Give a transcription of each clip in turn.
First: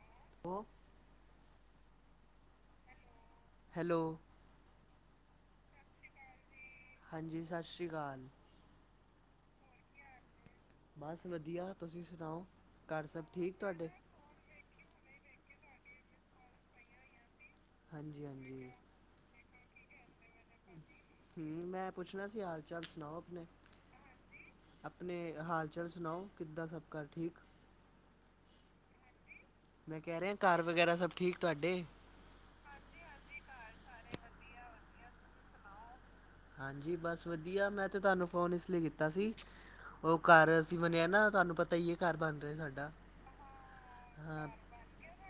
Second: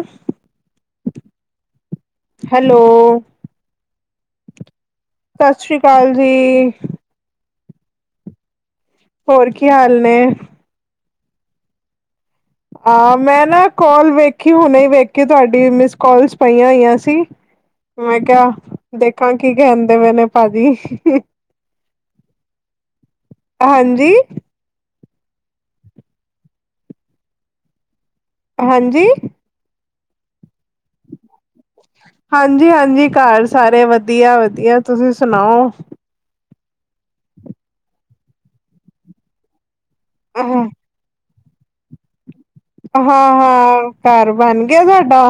ਹਮ ਹੋ hello, hello, ਸਤਿ ਸ਼੍ਰੀ ਅਕਾਲ ਜੀ। ਹਾਂਜੀ ਸਤਿ ਸ਼੍ਰੀ ਅਕਾਲ। ਹੋਰ ਕੀ ਹਾਲ ਨੇ? ਬਸ ਵਧੀਆ ਤੁਸੀਂ ਸੁਣਾਓ? ਘਰ ਅ ਸਭ ਮੈਂ ਠੀਕ ਨਾ ਤੁਹਾਡੇ ਕੋਲ ਵੇ ਖੀ ਹੁਣੇ ਵੇਖ ਕੇ ਤੁਆਡੀ ਮਿਸ ਕੋਲਸ ਪਈਆਂ ਹੋਈਆਂ ਸੀ, ਮੈਂ ਹਾਂਜੀ ਕੇਆ ਹਾਂਜੀ ਦੇਖਾਂ ਕੀ ਕੈਣ ਪੇ ਨੇ ਭਾਜੀ। ਹੂੰ, ਮੈਂ ਪੁੱਛਣਾ ਸੀ ਹਾਲ ਚਾਲ ਸੁਣਾਓ ਆਪਣੇ? ਹਾਂਜੀ, ਆਪਣੇ ਹਾਲ ਚਾਲ ਸੁਣਾਓ ਕੀਦਾਂ ਸਭ ਘਰ ਠੀਕ? ਹਾਂਜੀ? ਮੈਂ ਕੈ ਰੇਹਾ ਘਰ ਵਗੈਰਾ ਸਭ ਠੀਕ ਤੁਆਡੇ? ਹਾਂਜੀ-ਹਾਂਜੀ ਘਰ ਸਾਰੇ ਵਧੀਆ-ਵਧੀਆ ਤੁਸੀਂ ਸੁਣਾਓ? ਹਾਂਜੀ ਬਸ ਵਧੀਆ ਮੈਂ ਤਾਂ ਤੁਹਾਨੂੰ ਫ਼ੋਨ ਏਸ ਲੀ ਕੀਤਾ ਸੀ ਓ ਘਰ ਹਾਂ, ਅਸੀਂ ਵਨੇਆ ਨਾ ਤੁਆਨੂੰ ਪਤਾ ਈ ਐ ਘਰ ਬਣ ਰਏ ਸਾ ਹਾਂ-ਹਾਂ ਘਰ ਬਣ ਗਿਆ ਤੁਡਾ,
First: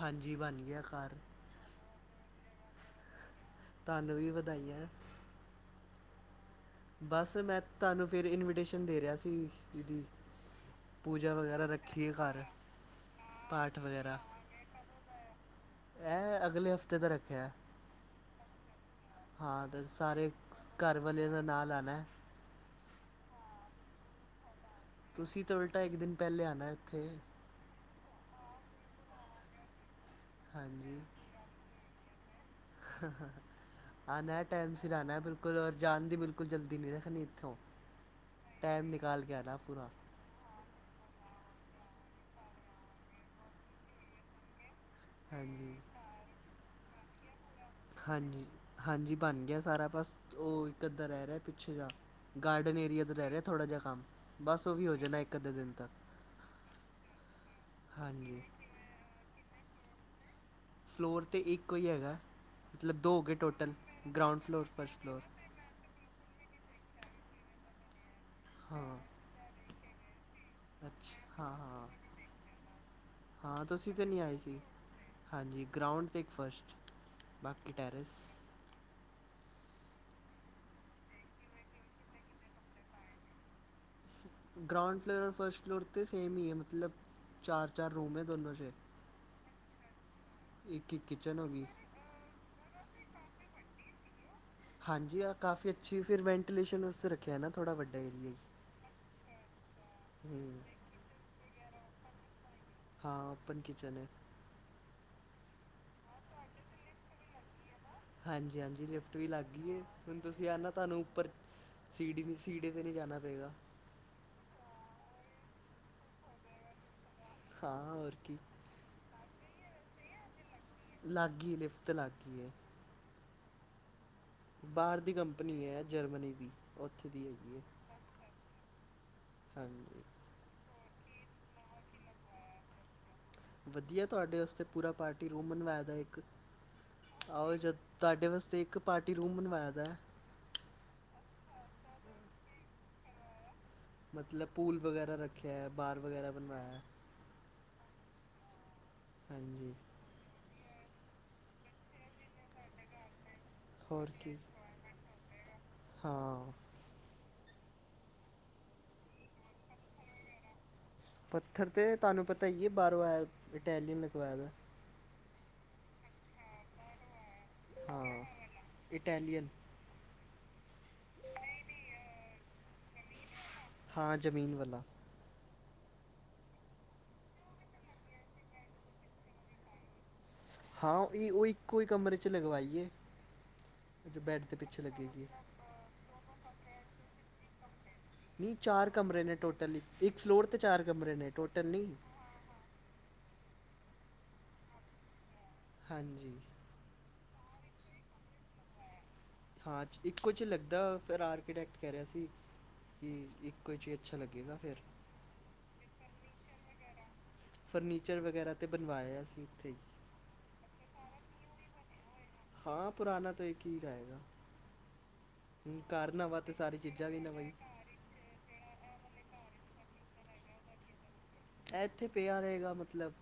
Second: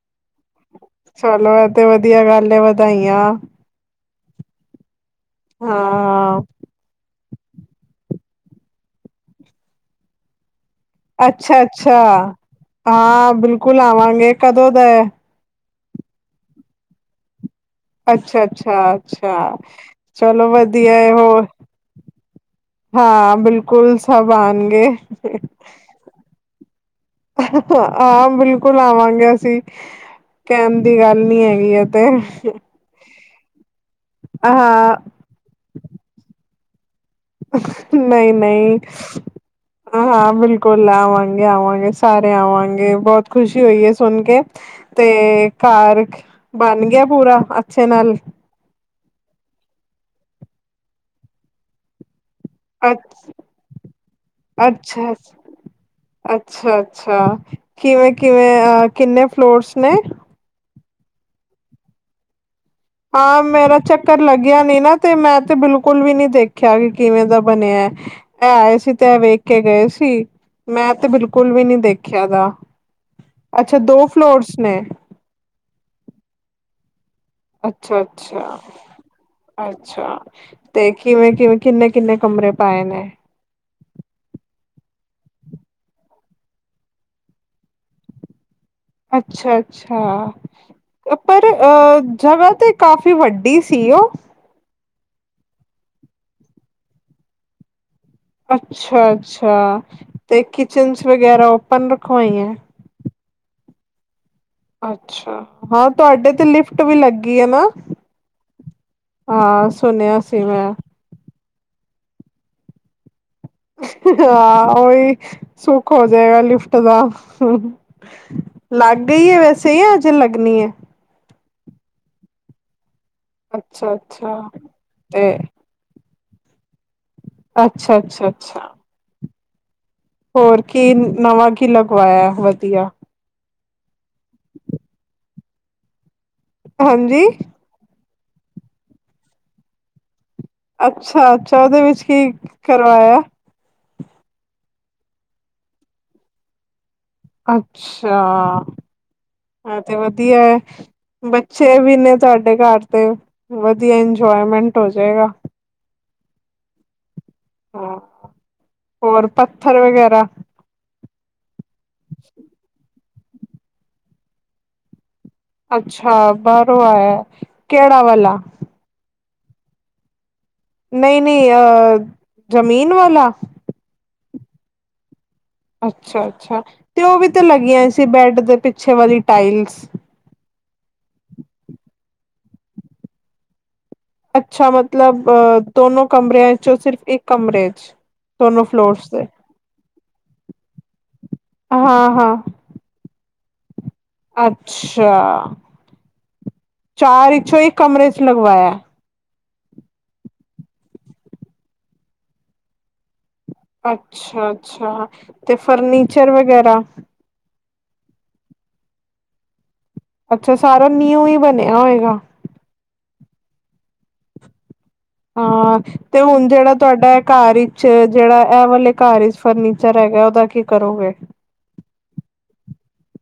ਹਾਂਜੀ ਬਣ ਗਿਆ ਘਰ ਚਲੋ ਅ ਤੇ ਵਧੀਆ ਗੱਲ ਐ ਵਧਾਈਆਂ ਧਾਨੂੰ ਵੀ ਵਧਾਈਆਂ ਹਾਂ ਬਸ ਮੈਂ ਧਾਨੂੰ ਫੇਰ ਇਨਵੀਟੇਸ਼ਨ ਦੇ ਰਿਹਾ ਸੀ ਦੀਦੀ ਪੂਜਾ ਅੱਛਾ, ਵਗੈਰਾ ਰੱਖੀ ਅੱਛਾ। ਘਰ, ਹਾਂ ਪਾਠ ਬਿਲਕੁਲ ਵਗੈਰਾ। ਆਵਾਂਗੇ ਕਦੋਂ ਦਾ ਐ? ਮੈਹਾ ਅਗਲੇ ਹਫ਼ਤੇ ਦਾ ਰੱਖੇਆ। ਅੱਛਾ-ਅੱਛਾ-ਅੱਛਾ ਤੇ ਸਾਰੇ ਚਲੋ ਵਧੀਆ ਘਰ ਵਾਲਿਆਂ ਹੋਰ [inaudible] ਹਾਂ ਬੇਲਕੁਲ ਸਭ ਆਣਗੇ। ਤੁਸੀਂ ਤਾਂ ਉਲਟਾ ਏਕ ਦੇਨ ਪੈਲੇ ਆਣਾ ਏਥੇ। ਆ ਬੇਲਕੁਲ ਆਵਾਂਗੇ ਅਸੀਂ ਟੈਮ ਦੀ ਗੱਲ ਈ ਹੈਗੀ ਏ ਤੇ। ਆਨੈ ਟੈਮ ਸੀਰ ਹਾਂ ਆਨੈ ਬੇਲਕੁਲ ਔਰ ਜਣ ਦੀ ਬੇਲਕੁਲ ਜਲਦੀ ਨੀ ਨਈ-ਨਈ, ਨਿਕਾਲ ਕੇ ਆਣਾ ਪੂਰਾ ਹਾਂ ਬੇਲ ਕੋਲਾ ਆਵਾਂਗੇ-ਆਵਾਂਗੇ ਸਾਰੇ ਆਵਾਂਗੇ ਬੋਤ ਖੁਸ਼ੀ ਹੋਈ ਐ ਸੁਣ ਕੇ ਤੇ ਹਾਂਜੀ ਘਰ ਬਣ ਗੇਆ ਪੂਰਾ? ਅੱਛੇ ਨਾਲ ਹਾਂਜੀ-ਹਾਂਜੀ ਬਣ ਗੇਆ ਸਾਰਾ ਬਸ ਓ ਇੱਕ ਅੱਧਾ ਰੈ ਰੇਆ ਪੀਛੇ ਜਾ ਗਾਰਡਨ ਏਰੀਆ ਅੱਛ ਰੈ ਰੇਆ ਥੋੜਾ ਜਾ ਕੰਮ, ਬਸ ਓ ਵੀ ਹੋ ਅੱਛਾ-ਅੱਛਾ, ਜਾਣਾ ਇੱਕ ਅੱਧੇ ਦੇਨ ਤੱਕ। ਅੱਛਾ-ਅੱਛਾ, ਹਾਂਜੀ ਕਿਵੇਂ-ਕਿਵੇਂ ਆ ਕਿੰਨੇ ਫਲੋਰਸ ਨੇ? ਫਲੋਰ ਤੇ ਈਕੋ ਈ ਹੈਗਾ। ਮਤਲਬ ਦੋ ਹੋ ਗਏ ਆਂ ਟੋਟਲ ਮੇਰਾ ਚੱਕਰ ਗਰਾਊਂਡ ਲੱਗੇਆ ਫਲੋਰ ਨੀ ਨਾ ਫਸਟ ਤੇ ਫਲੋਰ ਮੈਂ ਤੇ ਬੇਲਕੁਲ ਵੀ ਨੀ ਦੇਖਿਆ ਕੇ ਕੇਵੇਂ ਦਾ ਬਨੇਆ ਐ, ਆਏ ਸੀ ਹਾਂ ਤੇ ਏ ਵੇਖ ਕੇ ਗਏ ਸੀ। ਮੈਂ ਤੇ ਅੱਛਾ ਹਾਂ ਬੇਲਕੁਲ ਵੀ ਨਈ ਹਾਂ ਦੇਖੇਆ ਦਾ, ਹਾਂ ਅੱਛਾ ਤੁਸੀਂ ਦੋ ਤਾਂ ਨਹੀਂ ਆਏ ਫਲੋਰਸ ਸੀ ਨੇ? ਹਾਂਜੀ ਗਰਾਊਂਡ ਤੇ ਏ ਫਸਟ। ਬਾਕੀ ਟੈਰੇਸ ਅੱਛਾ-ਅੱਛਾ ਅੱਛਾ ਤੇ ਕੇਵੇਂ-ਕੇਵੇਂ ਕੀਨੇ-ਕੀਨੇ ਕਮਰੇ ਪਾਏ ਨੇ? ਗਰਾਊਂਡ ਫਲੋਰ ਫਸਟ ਫਲੋਰ ਤਾਂ ਸੇਮ ਹੀ ਐ ਮਤਲਬ ਚਾਰ-ਚਾਰ ਰੂਮ ਐ ਦੋਨਾਂ ਚ। ਇੱਕ ਇੱਕ ਅੱਛਾ-ਅੱਛਾ ਕਿਚਨ ਪਰ ਹੋ ਗਈ ਆ ਜਗਾ ਤੇ ਕਾਫੀ ਵੱਡੀ ਸੀ ਓ। ਹਾਂਜੀ ਆ ਕਾਫੀ ਅੱਛੀ ਫੇਰ ਵੈਂਟੀਲੇਸ਼ਨ ਵਾਸਤੇ ਰੱਖੇਆ ਨਾ ਥੋੜਾ ਵੱਡਾ ਏਰੀਆ ਈ ਅੱਛਾ-ਅੱਛਾ ਤੇ ਹੂੰ ਕਿਚਨਸ ਵਗੈਰਾ ਓਪਨ ਰਖਵਾਈ ਐ? ਹਾਂ ਓਪਨ ਕਿਚਨ ਐ। ਅੱਛਾ ਹਾਂ ਤੁਹਾਡੇ ਤੇ ਲਿਫਟ ਵੀ ਲੱਗੀ ਆ ਨਾ। ਹਾਂਜੀ ਹਾਂਜੀ ਲਿਫਟ ਵੀ ਲੱਗ ਹਾਂ ਗਈ ਹੈ ਸੁਣਿਆ ਹੁਣ ਸੀ ਤੁਸੀਂ ਆ ਨਾ ਮੈਂ ਤੁਹਾਨੂੰ ਉੱਪਰ ਸੀਡੀ ਸੀਡੀ ਤੇ ਨਹੀਂ ਜਾਣਾ ਪਏਗਾ। ਹਾਂ ਉਹੀ ਸੁੱਖ ਹੋ ਜਾਏਗਾ ਲਿਫਟ ਦਾ। ਹਾਂ ਹੋਰ ਕੀ ਲੱਗ ਗਈ ਹੈ ਵੈਸੇ ਹੀ ਆ ਅਜੇ ਲੱਗਣੀ ਹੈ। ਲਾਗੀ ਲਿਫਤ ਲਾਗੀ ਹੈ। ਅੱਛਾ ਅੱਛਾ। ਬਾਹਰ ਦੀ ਤੇ ਕੰਪਨੀ ਹੈ ਜਰਮਨੀ ਦੀ ਉੱਥੇ ਦੀ ਹੈ। ਅੱਛਾ ਅੱਛਾ ਅੱਛਾ। ਹਾਂਜੀ। ਹੋਰ ਕੀ ਨਵਾਂ ਕੀ ਲੱਗ ਵਾਇਆ ਵਧੀਆ। ਵਧੀਆ ਤੁਹਾਡੇ ਵਾਸਤੇ ਪੂਰਾ ਪਾਰਟੀ ਰੂਮ ਬਨਵਾਏ ਦਾ ਇੱਕ ਹਾਂਜੀ ਆਓ ਜਦੋਂ ਤੁਹਾਡੇ ਵਾਸਤੇ ਇੱਕ ਪਾਰਟੀ ਰੂਮ ਬਣਵਾਇਆ ਦਾ। ਅੱਛਾ ਅੱਛਾ ਉਹਦੇ ਵਿੱਚ ਕੀ ਕਰਵਾਇਆ। ਮਤਲਬ ਪੂਲ ਵਗੈਰਾ ਰੱਖਿਆ ਹੈ ਬਾਰ ਵਗੈਰਾ ਬਣਵਾਇਆ ਹੈ। ਅੱਛਾ ਹਾਂਜੀ ਐ ਤੇ ਵਧੀਆ ਹੈ ਬੱਚੇ ਵੀ ਨੇ ਤੁਹਾਡੇ ਘਰ ਤੇ ਵਧੀਆ ਹੋਰ ਕੀ ਇੰਜੋਏਮੈਂਟ ਹੋ ਜਾਏਗਾ ਹਾਂ ਹਾਂ ਹੋਰ ਪੱਥਰ ਵਗੈਰਾ ਪੱਥਰ ਤਾਂ ਤੁਹਾਨੂੰ ਪਤਾ ਇ ਹੈ ਬਾਹਰੋਂ ਆਇ ਇਟੈਲੀਅਨ ਲਗਵਾਏ ਦਾ ਅੱਛਾ ਬਾਹਰੋਂ ਆਇਆ ਕਿਹੜਾ ਆਹੋ ਵਾਲਾ ਇਟਲੀਅਨ ਨਹੀਂ-ਨਹੀਂ ਅ ਜ਼ਮੀਨ ਵਾਲਾ ਹਾਂ ਜ਼ਮੀਨ ਵਾਲਾ ਅੱਛਾ-ਅੱਛਾ ਤੇ ਉਹ ਵੀ ਤੇ ਲੱਗੀਆਂ ਸੀ ਬੈਡ ਦੇ ਪਿੱਛੇ ਵਾਲੀ ਟਾਈਲਸ ਹਾਂ ਉਹ-ਉਹ ਇੱਕੋ ਹੀ ਕਮਰੇ 'ਚ ਲਗਵਾਈਏ ਜੋ ਬੈੱਡ ਦੇ ਅੱਛਾ ਪਿੱਛੇ ਮਤਲਬ ਲੱਗੇਗੀ ਦੋਨੋ ਕਮਰਿਆਂ ਚ ਉਹ ਸਿਰਫ਼ ਇੱਕ ਕਮਰੇ 'ਚ ਨਹੀਂ ਦੋਨੋ ਚਾਰ ਫਲੋਰਸ ਦੇ ਕਮਰੇ ਨੇ ਟੋਟਲ ਇੱਕ ਫਲੋਰ 'ਤੇ ਚਾਰ ਕਮਰੇ ਨੇ ਟੋਟਲ ਨਹੀਂ ਹਾਂ ਹਾਂ ਅੱਛਾ ਹਾਂਜੀ ਚਾਰ ਇੱਛੋਂ ਹੀ ਕਮਰੇ ਚ ਲਗਵਾਇਆ ਹਾਂ ਇੱਕੋ ਚ ਲੱਗਦਾ ਫਿਰ ਆਰਕੀਟੈਕਟ ਕਹਿ ਰਿਹਾ ਸੀ ਕੀ ਇੱਕੋ ਹੀ 'ਚ ਅੱਛਾ ਲੱਗੇਗਾ ਫਿਰ ਅੱਛਾ-ਅੱਛਾ ਤੇ ਫਰਨੀਚਰ ਵਗੈਰਾ ਫਰਨੀਚਰ ਵਗੈਰਾ 'ਤੇ ਬਣਵਾਇਆ ਸੀ ਇੱਥੇ ਅੱਛਾ ਸਾਰਾ ਨਿਊ ਹੀ ਬਣਿਆ ਹੋਏਗਾ ਹਾਂ ਪੁਰਾਣਾ ਤਾਂ ਇੱਕ ਹੀ ਜਾਏਗਾ ਹਾਂ ਤੇ ਹੁਣ ਜਿਹੜਾ ਸਾਰੀ ਤੁਹਾਡਾ ਚੀਜ਼ਾਂ ਹੈ ਵੀ ਨਵਾਂ ਹੀ ਘਰ ਜਿਹੜਾ ਇਹ ਵਾਲੇ ਘਰ ਫਰਨੀਚਰ ਹੈਗਾ ਉਹਦਾ ਕੀ ਕਰੋਗੇ ਇਹ ਇੱਥੇ ਪਿਆ ਰਹੇਗਾ ਮਤਲਬ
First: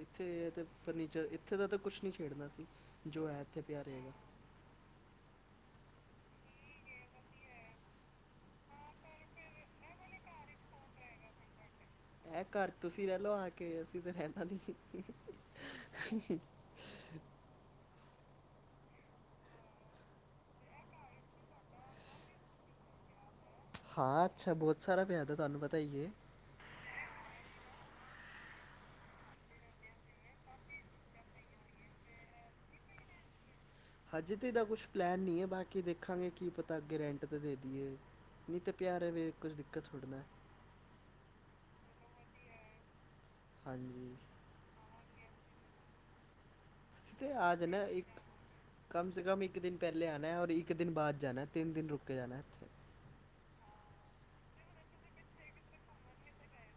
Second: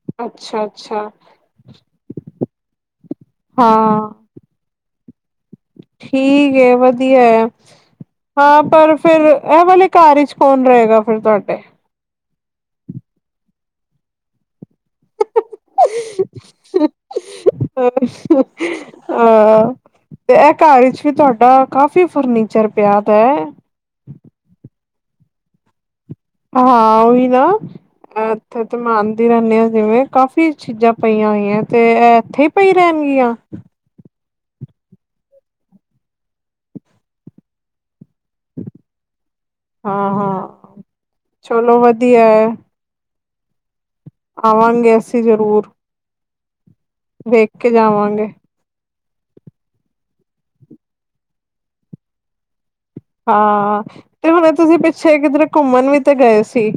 ਇੱਥੇ ਤੇ ਅੱਛਾ ਅੱਛਾ ਫਰਨੀਚਰ ਇੱਥੇ ਦਾ ਤਾਂ ਕੁਛ ਨਹੀਂ ਛੇਡਨਾ ਸੀ ਜੋ ਹੈ ਇੱਥੇ ਪਿਆ ਹਾਂ ਹੈਗਾ ਠੀਕ ਐ ਵਧੀਆ ਹੈ ਹਾਂ ਪਰ ਫਿਰ ਇਹ ਵਾਲੇ ਘਰ ਵਿਚ ਕੌਣ ਰਹੇਗਾ ਫਿਰ ਤੁਹਾਡੇ ਇਹ ਘਰ ਤੁਸੀਂ ਲੇ ਲੋ ਆ ਕੇ ਅਸੀਂ ਤੇ ਰਹਿਣਾ ਨੀ ਅੱਛਾ ਹਾਂ ਤੇ ਇਹ ਘਰ ਵਿਚ ਵੀ ਤੁਹਾਡਾ ਕਾਫੀ ਫਰਨੀਚਰ ਪਿਆ ਦਾ ਹੈ ਹਾਂ ਅੱਛਾ ਬਹੁਤ ਸਾਰਾ ਪਿਆਦਾ ਤੁਹਾਨੂੰ ਪਤਾ ਹੀਏ ਹਾਂ ਉਹੀ ਨਾ ਇੱਥੇ ਤੇ ਮੈ ਆਨਦੀ ਰਹਿੰਦੇ ਆਾਂ ਜਿਵੇਂ ਕਾਫ਼ੀ ਚੀਜ਼ਾਂ ਪਈਆਂ ਹੋਈਆਂ ਤੇ ਐ ਇੱਥੇ ਪਈ ਰਹਿਣਗੀਆਂ ਅਜੇ ਤਾਂ ਇਹਦਾ ਕੁਛ ਪਲੈਨ ਨਹੀਂ ਹੈ ਬਾਕੀ ਦੇਖਾਂਗੇ ਕੀ ਪਤਾ ਅੱਗੇ ਰੈਂਟ ਤਾਂ ਦੇ ਦੀਈਏ ਨਹੀਂ ਤਾਂ ਪਿਆ ਰਵੇ ਕੁਛ ਦਿੱਕਤ ਤੁਡੀ ਹਾਂ ਨਾ ਹਾਂ ਚਲੋ ਵਧੀਆ ਹੈ ਹਾਂਜੀ ਆਵਾਂਗੇ ਅਸੀਂ ਜ਼ਰੂਰ ਵੇਖ ਆ ਕੇ ਜਾਨਾ ਇੱਕ ਜਾਵਾਂਗੇ ਕਮ ਸੇ ਕਮ ਇੱਕ ਦਿਨ ਪਹਿਲੇ ਆਣਾ ਔਰ ਇੱਕ ਦਿਨ ਬਾਅਦ ਜਾਣਾ ਹੈ ਤਿੰਨ ਦਿਨ ਰੁਕ ਕੇ ਜਾਨਾ ਹੈੱ ਹਾਂ, ਤੇ ਹੁਣੇ ਤੁਸੀਂ ਪਿੱਛੇ ਕਿੱਧਰ ਘੁੰਮਣ ਵੀ ਤੇ ਗਏ ਸੀ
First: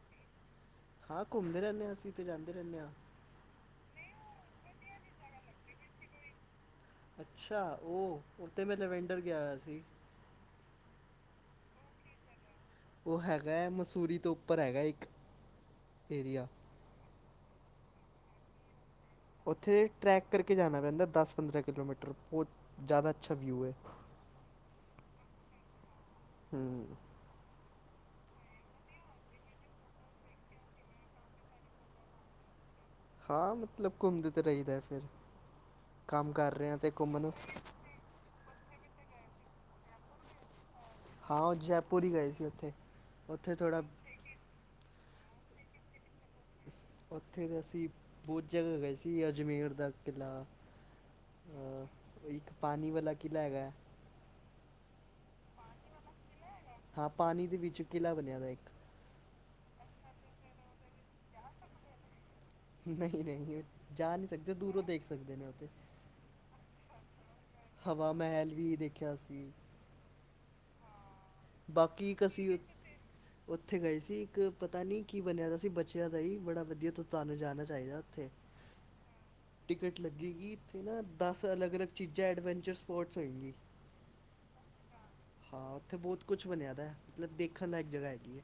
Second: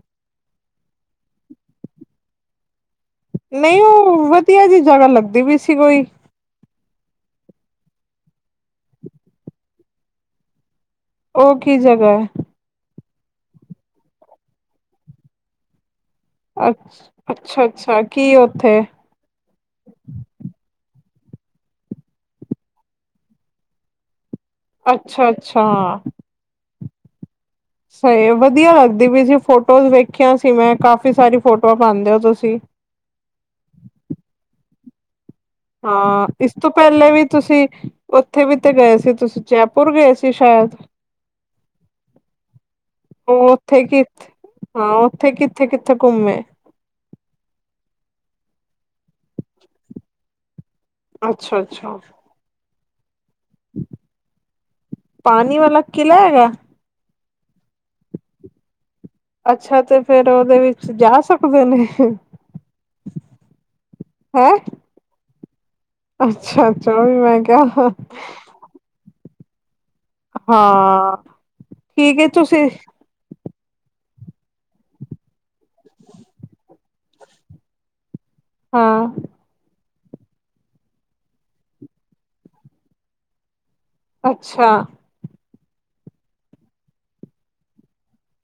ਹਾਂ ਘੁੰਮਦੇ ਰਹਿੰਦੇ ਹਾਂ ਅਸੀਂ ਤੇ ਜਾਂਦੇ ਰਹਿੰਦੇ ਹਾਂ ਨਹੀਂ ਉਹ ਵਧੀਆ ਜਿਹੀ ਜਗ੍ਹਾ ਲੱਗਦੀ ਵੀ ਸੀ ਕੋਈ ਅੱਛਾ! ਉਹ ਉੱਥੇ ਮੈਂ ਲੈਵੈਂਡਰ ਗਿਆ ਹੋਇਆ ਸੀ ਉਹ ਕੀ ਜਗ੍ਹਾ ਹੈ ਉਹ ਹੈਗਾ ਹੈ ਮਸੂਰੀ ਤੋਂ ਉੱਪਰ ਹੈਗਾ ਇੱਕ ਏਰੀਆ ਅੱ ਅੱਛਾ-ਅੱਛਾ ਕੀ ਉੱਥੇ ਉੱਥੇ ਟਰੈਕ ਕਰਕੇ ਜਾਣਾ ਪੈਂਦਾ ਦਸ ਪੰਦਰਾਂ ਕਿਲੋਮੀਟਰ ਬਹੁਤ ਜ਼ਿਆਦਾ ਅੱਛਾ ਵਿਊ ਹੈ ਅੱਛਾ ਅੱਛਾ। ਹਮਮਮ ਸਹੀ ਏ ਵਧੀਆ ਲੱਗਦੀ ਪਈ ਸੀ ਫੋਟੋਜ਼ ਵੇਖਿਆ ਸੀ ਮੈਂ ਕਾਫ਼ੀ ਸਾਰੀ ਫੋਟੋਆਂ ਪਾਉਂਦੇ ਹੋ ਤੁਸੀਂ। ਹਾਂ ਮਤਲਬ ਘੁੰਮਦੇ ਤਾਂ ਰਹੀਦਾ ਏ ਫਿਰ। ਹਾਂ, ਕੰਮ ਇਸ ਕਰ ਤੋਂ ਰਹੇ ਹਾਂ ਤੇ ਪਹਿਲੇ ਵੀ ਘੁੰਮਣ ਤੁਸੀਂ ਉੱਥੇ ਵੀ ਤੇ ਗਏ ਸੀ ਤੁਸੀਂ ਜੈਪੁਰ ਗਏ ਸੀ ਸ਼ਾਇਦ। ਹਾਂ ਉਹ ਜੈਪੁਰ ਹੀ ਗਏ ਸੀ ਉੱਥੇ, ਉਹ ਉੱਥੇ ਥੋੜ੍ਹਾ ਕਿ ਹਾਂ, ਉੱਥੇ ਕਿੱਥੇ ਕਿੱਥੇ ਘੁੰਮੇ? ਉੱਥੇ ਤਾਂ ਅਸੀਂ ਬਹੁਤ ਜਗ੍ਹਾ ਗਏ ਸੀ ਅਜਮੇਰ ਦਾ ਕਿਲ੍ਹਾ ਅੱਛਾ ਅੱਛਾ। ਇੱਕ ਪਾਣੀ ਵਾਲਾ ਕਿਲ੍ਹਾ ਹੈਗਾ। ਪਾਣੀ ਵਾਲਾ ਕਿਲਾ ਹੈਗਾ। ਹਾਂ ਪਾਣੀ ਦੇ ਵਿੱਚ ਕਿਲ੍ਹਾ ਬਣਿਆ ਦਾ ਇੱਕ। ਅੱਛਾ ਤੇ ਫੇਰ ਉਹਦੇ ਵਿੱਚ ਜਾ ਸਕਦੇ ਨੇ। ਨਹੀਂ ਨਹੀਂ ਜਾ ਨਹੀਂ ਸਕਦੇ ਹੈਂ ਦੂਰੋਂ ਦੇਖ ਸਕਦੇ ਨੇ ਉੱਥੇ। ਅੱਛਾ ਅੱਛਾ ਵੀ ਮੈਂ ਕਿਹਾ ਹਵਾ ਮਹਿਲ ਵੀ ਦੇਖਿਆ ਸੀ। ਹਾਂ। ਬਾਕੀ ਠੀਕ ਇੱਕ ਹੈ ਅਸੀਂ ਤੁਸੀਂ ਉੱਥੇ ਗਏ ਸੀ ਇੱਕ ਪਤਾ ਨਹੀਂ ਕੀ ਬਣਿਆ ਦਾ ਸੀ, ਬੱਚਿਆਂ ਦਾ ਹੀ ਬੜਾ ਵਧੀਆ ਤੁਹਾਨੂੰ ਜਾਣਾ ਚਾਹੀਦਾ ਉੱਥੇ। ਹਾਂ। ਟਿਕਟ ਲੱਗੇਗੀ ਉੱਥੇ ਨਾ ਦਸ ਅਲੱਗ ਅਲੱਗ ਚੀਜ਼ਾਂ ਐਡਵੈਂਚਰ ਸਪੋਟਸ ਹੈਗੀ। ਅੱਛਾ। ਹਾਂ ਉੱਥੇ ਬਹੁਤ ਕੁਛ ਬਣਿਆ ਦਾ, ਮਤਲਬ ਦੇਖਣ ਲਾਇਕ ਜਗ੍ਹਾ ਹੈਗੀ ਏ।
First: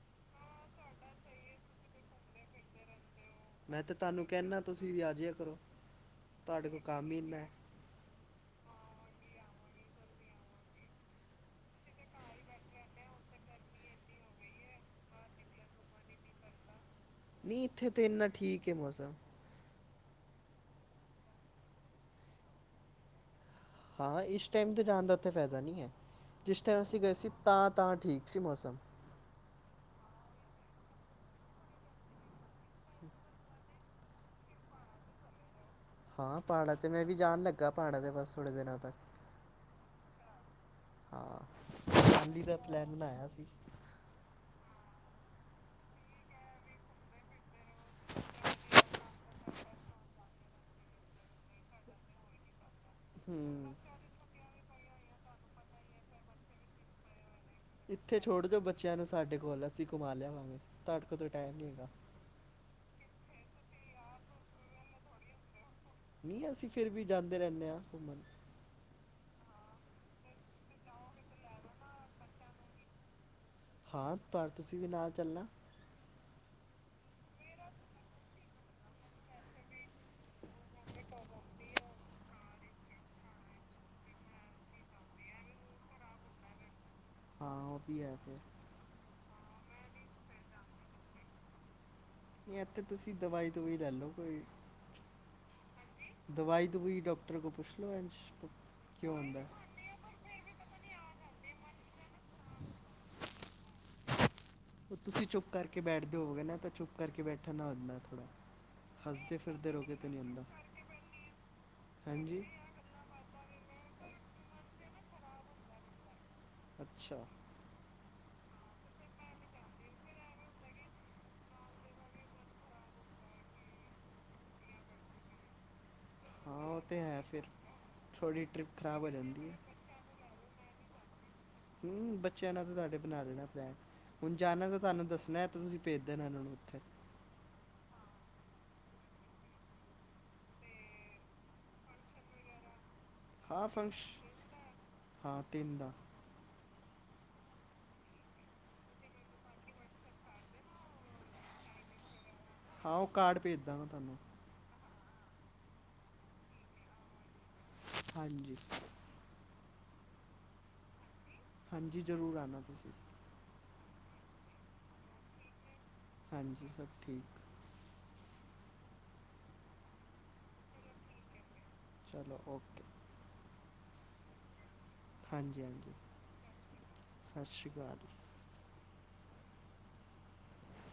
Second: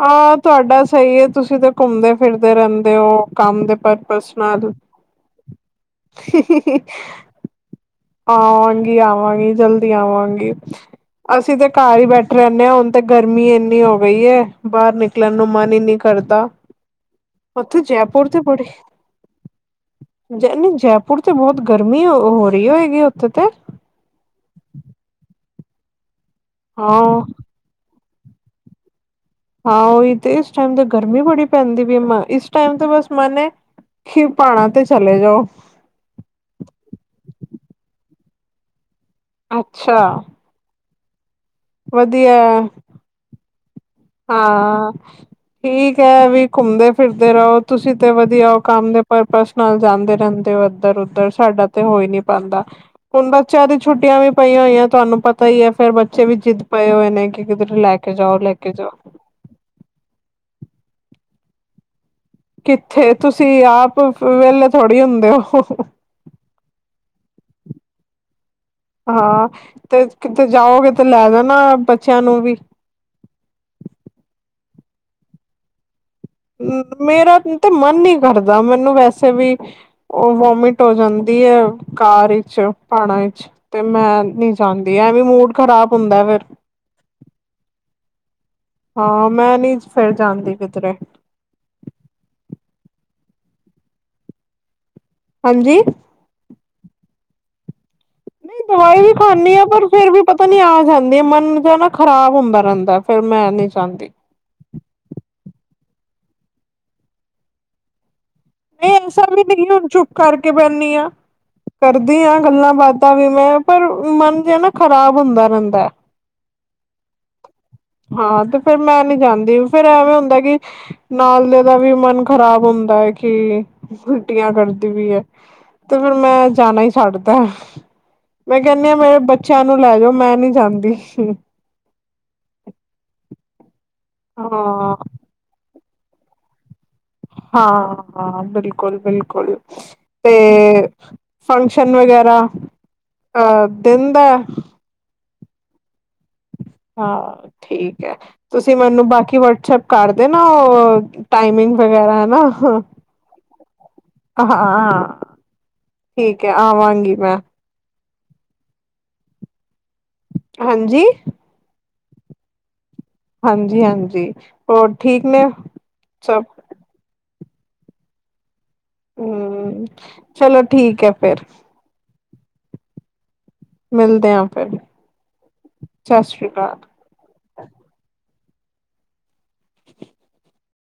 ਹਾਂ ਤੁਹਾਡਾ ਸਹੀ ਏ, ਤੁਸੀਂ ਤੇ ਘੁੰਮਦੇ ਫਿਰਦੇ ਰਹਿੰਦੇ ਓ। ਕੰਮ ਦੇ ਮੈਂ ਤਾਂ ਤੁਹਾਨੂੰ ਪਰਪਜ਼ ਕਹਿਣਾ ਨਾਲ। ਤੁਸੀਂ ਵੀ ਆ ਜਾਇਆ ਕਰੋ ਤੁਹਾਡੇ ਕੋਲ ਕੰਮ ਹੀ ਇੰਨਾ ਹੈ ਆਵਾਂਗੀ ਆਵਾਂਗੀ ਜਲਦੀ ਆਵਾਂਗੀ। ਅਸੀਂ ਤੇ ਘਰ ਹੀ ਬੈਠੇ ਰੈਂਦੇ ਹਾਂ ਹੁਣ ਤੇ ਗਰਮੀ ਇੰਨੀ ਹੋ ਗਈ ਏ ਬਾਰ ਨਿਕ ਨਿਕਲਣ ਨੂੰ ਮਨ ਹੀ ਨਹੀਂ ਕਰਦਾ, ਨਹੀਂ ਉੱਥੇ ਇੱਥੇ ਤਾਂ ਇੰਨਾ ਜੈਪੁਰ ਤੇ ਬੜੀ ਠੀਕ ਹੈ ਮੌਸਮ ਜੈ ਨਹੀਂ ਜੈਪੁਰ ਤੇ ਬੋਤ ਗਰਮੀ ਹੋ ਰਹੀ ਹੋਏਗੀ ਉੱਥੇ ਤੇ। ਹਾਂ ਇਸ ਟਾਈਮ ਤੋਂ ਜਾਣ ਦਾ ਉੱਥੇ ਫਾਇਦਾ ਨਹੀਂ ਏ, ਜਿਸ ਟੈਮ ਅਸੀਂ ਗਏ ਹਾਂ ਸੀ ਤਾਂ ਤਾਂ ਠੀਕ ਸੀ ਮੌਸਮ। ਹਾਂ ਉਹੀ ਤੇ ਇਸ ਟਾਈਮ ਤੇ ਗਰਮੀ ਬੜੀ ਪੈਂਦੀ ਪਈ ਏ, ਇਸ ਟੈਮ ਤੇ ਬਸ ਮਨ ਏ ਕੀ ਪਹਾੜਾਂ ਤੇ ਚਲੇ ਜਾਓ। ਹਾਂ ਪਹਾੜਾਂ ਤੇ ਮੈਂ ਵੀ ਜਾਣ ਲੱਗਾ ਪਹਾੜਾਂ ਤੇ ਬਸ ਥੋੜੇ ਦਿਨਾਂ ਤੱਕ। ਅੱਛਾ। ਹਾਂ ਵਧੀਆ ਫਲੀ ਦਾ ਪਲੈਨ ਬਣਾਇਆ ਸੀ। ਹਾਂ ਠੀਕ ਐ ਵੀ ਘੁੰਮਦੇ ਫਿਰਦੇ ਰਹੋ। ਤੁਸੀਂ ਤੇ ਵਧੀਆ ਓ, ਕੰਮ ਦੇ ਪਰਪਸ ਨਾਲ ਜਾਂਦੇ ਰੈਂਦੇ ਹੋ ਇੱਧਰ ਉੱਧਰ। ਸਾਡਾ ਤੇ ਹੋ ਹੀ ਨਹੀਂ ਪਾਂਦਾ, ਹੁਣ ਬੱਚਿਆਂ ਦੀ ਹੂੰ ਛੁੱ ਛੁੱਟੀਆਂ ਵੀ ਪਈਆਂ ਹੋਈਆਂ, ਤੁਹਾਨੂੰ ਪਤਾ ਹੀ ਐ ਫੇਰ ਬੱਚੇ ਵੀ ਜਿੱਦ ਪਏ ਹੋਏ ਨੇ ਕਿ ਕਿੱਧਰ ਲੈ ਕੇ ਇੱਥੇ ਜਾਓ ਛੋੜ ਲੈ ਜੋ ਕੇ ਜਾਓ ਬੱਚਿਆਂ ਨੂੰ ਸਾਡੇ ਕੋਲ ਅਸੀਂ ਘੁੰਮਾ ਲਿਆਵਾਂਗੇ, ਤੁਹਾਡੇ ਕੋਲ ਤੇ ਟਾਈਮ ਨਹੀਂ ਹੈਗਾ। ਕਿੱਥੇ ਤੁਸੀਂ ਆਪ ਵੇਹਲੇ ਥੋੜ੍ਹੀ ਹੁੰਦੇ ਹੋ। ਨਹੀਂ ਅਸੀਂ ਫਿਰ ਵੀ ਜਾਂਦੇ ਰੈਂਦੇ ਆ ਘੁੰਮਣ। ਹਾਂ ਤੇ ਕਿਤੇ ਜਾਉਗੇ ਤੇ ਕਿਤੇ ਲੈ ਜਾਣਾ ਬੱਚਿਆਂ ਨੂੰ ਵੀ। ਹਾਂ ਤੁ ਤੁਸੀਂ ਵੀ ਨਾਲ ਚੱਲਣਾ। ਮੇਰਾ ਤੇ ਮਨ ਨੀ ਕਰਦਾ, ਮੈਨੂੰ ਵੈਸੇ ਵੀ ਉਹ ਵੋਮਿਟ ਹੋ ਜਾਂਦੀ ਆ। ਕਾਰ ਵਿਚ, ਪਹਾੜਾਂ ਵਿਚ ਤੇ ਮੈਂ ਨੀ ਜਾਂਦੀ ਐਵੇਂ ਮੂਡ ਖਰਾਬ ਹੁੰਦਾ ਫਿਰ। ਹਾਂ ਉਹ ਵੀ ਹੈ ਫਿਰ। ਹਾਂ ਮੈਂ ਨੀ ਫਿਰ ਜਾਂਦੀ ਕਿਧਰੇ। ਨੀ, ਐਥੇ ਤੁਸੀਂ ਦਵਾਈ -ਦਵੂਈ ਲੈ ਲਓ ਕੋਈ। ਹਾਂਜੀ। ਦਵਾਈ - ਦਵੂਈ ਡਾਕਟਰ ਕੋ ਪੁੱਛ ਲਓ, ਐਂਜ ਕਿਉਂ ਹੁੰਦੈ? ਫਿਰ ਵੀ ਪਤਾ ਨੀ ਆ ਜਾਂਦੀ। ਮਨ ਜੋ ਨਾ ਖ਼ਰਾਬ ਹੁੰਦਾ ਰੈਂਦਾ। ਫਿਰ ਮੈਂ ਨੀ ਚਾਂਦੀ। ਹੁਣ, ਤੁਸੀਂ ਚੁੱਪ ਕਰਕੇ ਬੈਠਦੇ ਹੋਵੋਗੇ ਨਾ, ਤਾਂ ਚੁੱਪ ਕਰਕੇ ਬੈਠ ਨ ਨਾਲ ਹੁੰਦੈ ਥੋੜ੍ਹਾ। ਨੀ ਐਸਾ ਵੀ ਨੀ। ਹੁਣ ਚੁੱਪ ਕਰਕੇ ਬੈਨੀਂ ਆ, ਕਰਦੀ ਆ ਹਾਂਜੀ ਗੱਲਾਂ ਬਾਤ। ਤਾਂ ਵੀ ਮੈਂ ਪਰ, ਮਨ ਜਿਹਾ ਨਾ ਖ਼ਰਾਬ ਹੁੰਦਾ ਰੈਂਦੈਂ। ਅੱਛਾ। ਹਾਂ, ਤੇ ਫੇਰ ਮੈਂ ਨੀ ਜਾਂਦੀ। ਫੇਰ ਐਵੇਂ ਹੁੰਦਾ ਕਿ ਨਾਲ ਦੇ ਦਾ ਵੀ ਮਨ ਖ਼ਰਾਬ ਹੁੰਦਾ ਏ, ਕਿ ਉਲਟੀਆਂ ਕਰਦੀ ਪਈ ਐ। ਤੇ ਫਿਰ ਮੈਂ ਹਾਂ ਉਹ ਜਾਨਾ ਈ ਤੇ ਹੈ ਛੱਡਤਾ। ਫਿਰ ਥੋੜੀ ਮੈਂ ਟ੍ਰਿਪ ਕੈਨੀ ਆ ਕਿ ਖਰਾਬ ਹੋ ਮੇਰੇ ਜਾਂਦੀ ਹੈ ਬੱਚਿਆਂ ਨੂੰ ਲੈ ਜਓ ਮੈਂ ਨੀ ਜਾਂਦੀ ਸ਼ੂ ਹੂੰ, ਬੱਚਿਆਂ ਨਾਲ ਤਾਂ ਤੁਹਾਡੇ ਬਣਾ ਦੇਣੈ ਪਲੈਨ, ਹੁਣ ਜਾਨਾ ਤੇ ਹਾਂ ਤੁਹਾਨੂੰ ਦੱਸਣੈ। ਤੁਸੀਂ ਭੇਜ ਦੇਨਾ ਇੰਨ੍ਹਾ ਨੂੰ ਉੱਥੇ। ਹਾਂ ਹਾਂ, ਬਿਲਕੁਲ- ਬਿਲਕੁਲ। 'ਤੇ ਫੰਕਸ਼ਨ ਵਗੈਰਾ ਹਾਂ, ਅ ਫੰਕਸ਼ ਦਿਨ ਦਾ ਹਾਂ ਤਿੰਨ ਦਾ। ਹਾਂ, ਠੀਕ ਐ। ਤੁਸੀਂ ਮੈਨੂੰ ਬਾਕੀ ਵਟਸਐਪ ਕਰ ਦੇਨਾ, ਉਹ ਟਾਈਮਿੰਗ ਵਗੈਰਾ ਹਨਾ। ਹਾਂ, ਉਹ ਕਾਰਡ ਭੇਜਦਾਂਗਾ ਤੁਹਾਨੂੰ। ਅ ਹਾਂ ਹਾਂ, ਠੀਕ ਐ ਆਵਾਂਗੀ ਮੈਂ। ਹਾਂਜੀ। ਹਾਂ, ਜੀ। ਹਾਂਜੀ, ਜ਼ਰੂਰ ਆਨਾ ਤੁਸੀਂ। ਹਾਂਜੀ -ਹਾਂਜੀ, ਹੋਰ ਠੀਕ ਨੇ। ਹਾਂਜੀ, ਸਭ ਠੀਕ। ਹੂੰ, ਚਲੋ ਠੀਕ ਐ ਫਿਰ। ਚਲੋ ਓਕੇ! ਮਿਲਦੇ ਆ ਫਿਰ। ਹਾਂਜੀ -ਹਾਂਜੀ, ਸਤਿ ਸ੍ਰੀ ਅਕਾਲ ਸਤਿ ਸ੍ਰੀ ਅਕਾਲ।